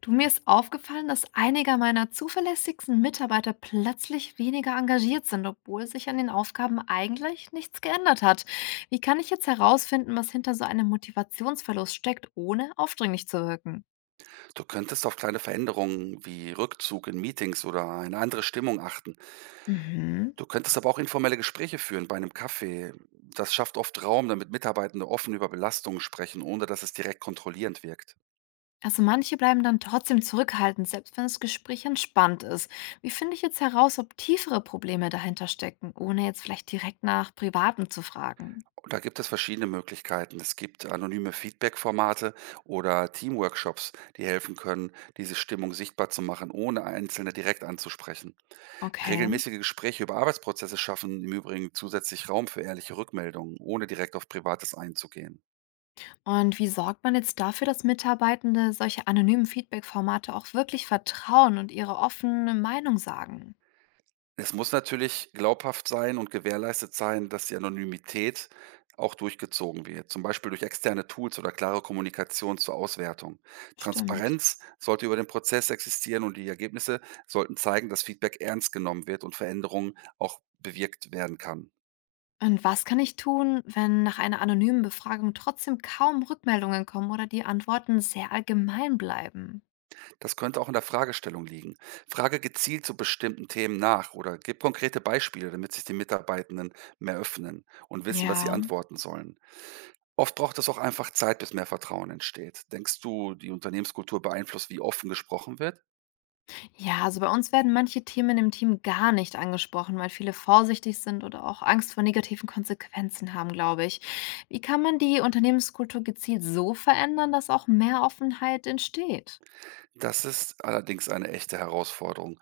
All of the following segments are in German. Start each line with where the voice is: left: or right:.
left: Du, mir ist aufgefallen, dass einige meiner zuverlässigsten Mitarbeiter plötzlich weniger engagiert sind, obwohl sich an den Aufgaben eigentlich nichts geändert hat. Wie kann ich jetzt herausfinden, was hinter so einem Motivationsverlust steckt, ohne aufdringlich zu wirken?
right: Du könntest auf kleine Veränderungen wie Rückzug in Meetings oder eine andere Stimmung achten.
left: Mhm.
right: Du könntest aber auch informelle Gespräche führen bei einem Kaffee. Das schafft oft Raum, damit Mitarbeitende offen über Belastungen sprechen, ohne dass es direkt kontrollierend wirkt.
left: Also manche bleiben dann trotzdem zurückhaltend, selbst wenn das Gespräch entspannt ist. Wie finde ich jetzt heraus, ob tiefere Probleme dahinter stecken, ohne jetzt vielleicht direkt nach Privaten zu fragen?
right: Und da gibt es verschiedene Möglichkeiten. Es gibt anonyme Feedback-Formate oder Teamworkshops, die helfen können, diese Stimmung sichtbar zu machen, ohne Einzelne direkt anzusprechen.
left: Okay.
right: Regelmäßige Gespräche über Arbeitsprozesse schaffen im Übrigen zusätzlich Raum für ehrliche Rückmeldungen, ohne direkt auf Privates einzugehen.
left: Und wie sorgt man jetzt dafür, dass Mitarbeitende solche anonymen Feedback-Formate auch wirklich vertrauen und ihre offene Meinung sagen?
right: Es muss natürlich glaubhaft sein und gewährleistet sein, dass die Anonymität auch durchgezogen wird, zum Beispiel durch externe Tools oder klare Kommunikation zur Auswertung.
left: Stimmt.
right: Transparenz sollte über den Prozess existieren und die Ergebnisse sollten zeigen, dass Feedback ernst genommen wird und Veränderungen auch bewirkt werden kann.
left: Und was kann ich tun, wenn nach einer anonymen Befragung trotzdem kaum Rückmeldungen kommen oder die Antworten sehr allgemein bleiben?
right: Das könnte auch in der Fragestellung liegen. Frage gezielt zu bestimmten Themen nach oder gib konkrete Beispiele, damit sich die Mitarbeitenden mehr öffnen und wissen, was sie
left: Ja.
right: antworten sollen. Oft braucht es auch einfach Zeit, bis mehr Vertrauen entsteht. Denkst du, die Unternehmenskultur beeinflusst, wie offen gesprochen wird?
left: Ja, also bei uns werden manche Themen im Team gar nicht angesprochen, weil viele vorsichtig sind oder auch Angst vor negativen Konsequenzen haben, glaube ich. Wie kann man die Unternehmenskultur gezielt so verändern, dass auch mehr Offenheit entsteht?
right: Das ist allerdings eine echte Herausforderung.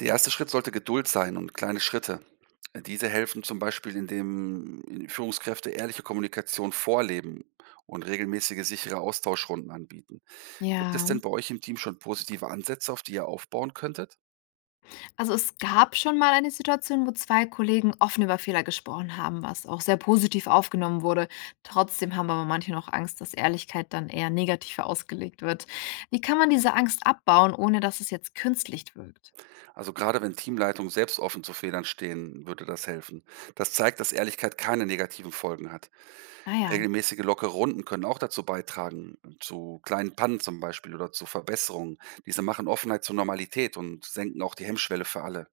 right: Der erste Schritt sollte Geduld sein und kleine Schritte. Diese helfen zum Beispiel, indem Führungskräfte ehrliche Kommunikation vorleben und regelmäßige sichere Austauschrunden anbieten. Gibt es
left: Ja,
right: denn bei euch im Team schon positive Ansätze, auf die ihr aufbauen könntet?
left: also es gab schon mal eine Situation, wo zwei Kollegen offen über Fehler gesprochen haben, was auch sehr positiv aufgenommen wurde. Trotzdem haben aber manche noch Angst, dass Ehrlichkeit dann eher negativ ausgelegt wird. Wie kann man diese Angst abbauen, ohne dass es jetzt künstlich wirkt?
right: Also gerade wenn Teamleitungen selbst offen zu Fehlern stehen, würde das helfen. Das zeigt, dass Ehrlichkeit keine negativen Folgen hat.
left: Naja,
right: Regelmäßige lockere Runden können auch dazu beitragen, zu kleinen Pannen zum Beispiel oder zu Verbesserungen. Diese machen Offenheit zur Normalität und senken auch die Hemmschwelle für alle.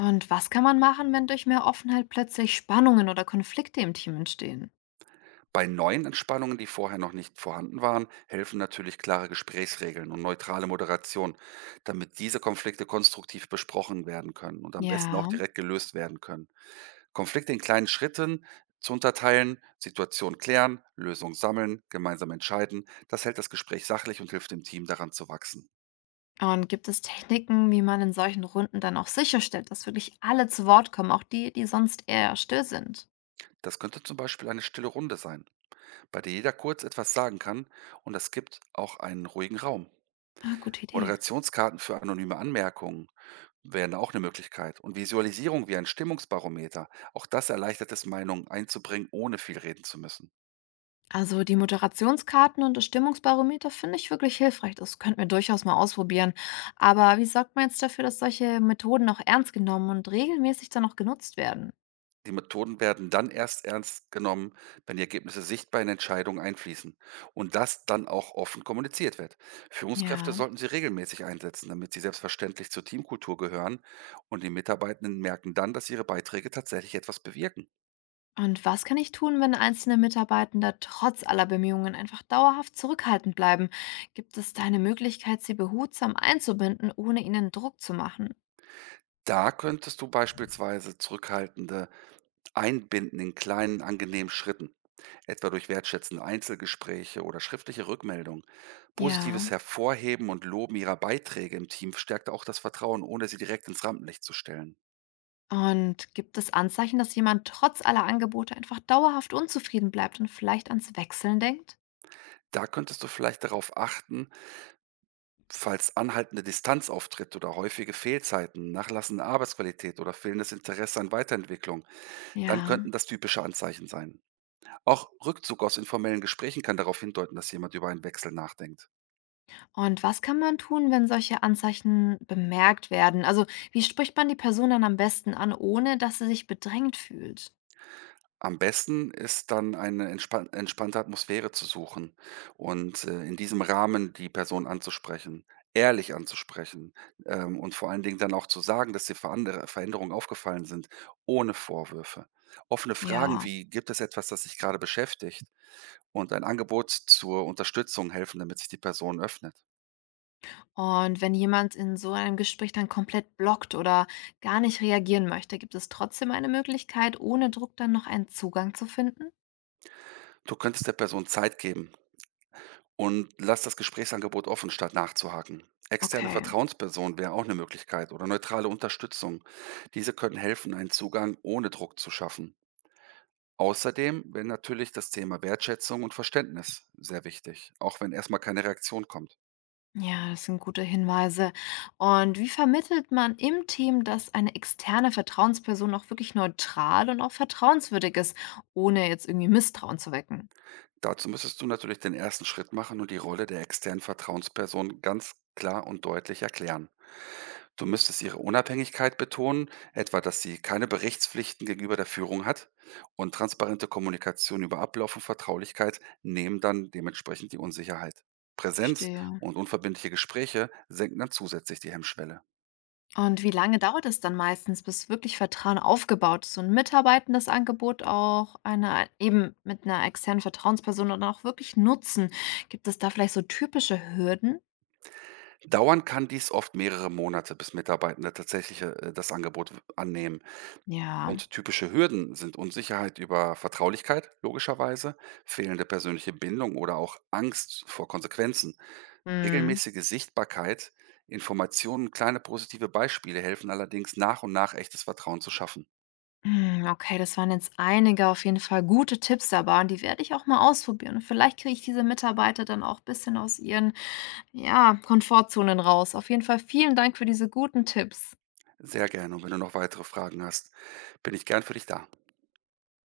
left: und was kann man machen, wenn durch mehr Offenheit plötzlich Spannungen oder Konflikte im Team entstehen?
right: Bei neuen Entspannungen, die vorher noch nicht vorhanden waren, helfen natürlich klare Gesprächsregeln und neutrale Moderation, damit diese Konflikte konstruktiv besprochen werden können und am besten auch
left: Ja,
right: direkt gelöst werden können. Konflikte in kleinen Schritten zu unterteilen, Situation klären, Lösung sammeln, gemeinsam entscheiden, das hält das Gespräch sachlich und hilft dem Team daran zu wachsen.
left: und gibt es Techniken, wie man in solchen Runden dann auch sicherstellt, dass wirklich alle zu Wort kommen, auch die, die sonst eher still sind?
right: Das könnte zum Beispiel eine stille Runde sein, bei der jeder kurz etwas sagen kann und das gibt auch einen ruhigen Raum.
left: Ah, gute Idee.
right: Moderationskarten für anonyme Anmerkungen wären auch eine Möglichkeit und Visualisierung wie ein Stimmungsbarometer, auch das erleichtert es, Meinungen einzubringen, ohne viel reden zu müssen.
left: Also die Moderationskarten und das Stimmungsbarometer finde ich wirklich hilfreich. Das könnten wir durchaus mal ausprobieren. Aber wie sorgt man jetzt dafür, dass solche Methoden auch ernst genommen und regelmäßig dann auch genutzt werden?
right: Die Methoden werden dann erst ernst genommen, wenn die Ergebnisse sichtbar in Entscheidungen einfließen und das dann auch offen kommuniziert wird. Führungskräfte
left: Ja.
right: sollten sie regelmäßig einsetzen, damit sie selbstverständlich zur Teamkultur gehören und die Mitarbeitenden merken dann, dass ihre Beiträge tatsächlich etwas bewirken.
left: Und was kann ich tun, wenn einzelne Mitarbeitende trotz aller Bemühungen einfach dauerhaft zurückhaltend bleiben? Gibt es da eine Möglichkeit, sie behutsam einzubinden, ohne ihnen Druck zu machen?
right: Da könntest du beispielsweise zurückhaltende Einbinden in kleinen, angenehmen Schritten, etwa durch wertschätzende Einzelgespräche oder schriftliche Rückmeldungen.
left: Ja.
right: Positives Hervorheben und Loben ihrer Beiträge im Team stärkt auch das Vertrauen, ohne sie direkt ins Rampenlicht zu stellen.
left: Und gibt es Anzeichen, dass jemand trotz aller Angebote einfach dauerhaft unzufrieden bleibt und vielleicht ans Wechseln denkt?
right: Da könntest du vielleicht darauf achten, falls anhaltende Distanz auftritt oder häufige Fehlzeiten, nachlassende Arbeitsqualität oder fehlendes Interesse an Weiterentwicklung, dann
left: Ja.
right: könnten das typische Anzeichen sein. Auch Rückzug aus informellen Gesprächen kann darauf hindeuten, dass jemand über einen Wechsel nachdenkt.
left: Und was kann man tun, wenn solche Anzeichen bemerkt werden? Also, wie spricht man die Person dann am besten an, ohne dass sie sich bedrängt fühlt?
right: Am besten ist dann eine entspannte Atmosphäre zu suchen und, in diesem Rahmen die Person anzusprechen, ehrlich anzusprechen, und vor allen Dingen dann auch zu sagen, dass dir Verandere Veränderungen aufgefallen sind, ohne Vorwürfe. Offene Fragen
left: Ja,
right: wie: „Gibt es etwas, das dich gerade beschäftigt?“ und ein Angebot zur Unterstützung helfen, damit sich die Person öffnet.
left: und wenn jemand in so einem Gespräch dann komplett blockt oder gar nicht reagieren möchte, gibt es trotzdem eine Möglichkeit, ohne Druck dann noch einen Zugang zu finden?
right: Du könntest der Person Zeit geben, und lass das Gesprächsangebot offen, statt nachzuhaken. Externe
left: Okay,
right: Vertrauenspersonen wäre auch eine Möglichkeit oder neutrale Unterstützung. Diese können helfen, einen Zugang ohne Druck zu schaffen. Außerdem wäre natürlich das Thema Wertschätzung und Verständnis sehr wichtig, auch wenn erstmal keine Reaktion kommt.
left: ja, das sind gute Hinweise. Und wie vermittelt man im Team, dass eine externe Vertrauensperson auch wirklich neutral und auch vertrauenswürdig ist, ohne jetzt irgendwie Misstrauen zu wecken?
right: Dazu müsstest du natürlich den ersten Schritt machen und die Rolle der externen Vertrauensperson ganz klar und deutlich erklären. Du müsstest ihre Unabhängigkeit betonen, etwa dass sie keine Berichtspflichten gegenüber der Führung hat und transparente Kommunikation über Ablauf und Vertraulichkeit nehmen dann dementsprechend die Unsicherheit. Präsenz
left: Verstehe.
right: und unverbindliche Gespräche senken dann zusätzlich die Hemmschwelle.
left: Und wie lange dauert es dann meistens, bis wirklich Vertrauen aufgebaut ist und Mitarbeitenden das Angebot auch einer, eben mit einer externen Vertrauensperson dann auch wirklich nutzen? Gibt es da vielleicht so typische Hürden?
right: Dauern kann dies oft mehrere Monate, bis Mitarbeitende tatsächlich das Angebot annehmen.
left: Ja.
right: Und typische Hürden sind Unsicherheit über Vertraulichkeit, logischerweise, fehlende persönliche Bindung oder auch Angst vor Konsequenzen.
left: Hm.
right: Regelmäßige Sichtbarkeit, Informationen kleine positive Beispiele helfen allerdings nach und nach echtes Vertrauen zu schaffen.
left: Hm, okay, das waren jetzt einige auf jeden Fall gute Tipps dabei und die werde ich auch mal ausprobieren. Und vielleicht kriege ich diese Mitarbeiter dann auch ein bisschen aus ihren, ja, Komfortzonen raus. Auf jeden Fall vielen Dank für diese guten Tipps.
right: Sehr gerne und wenn du noch weitere Fragen hast, bin ich gern für dich da.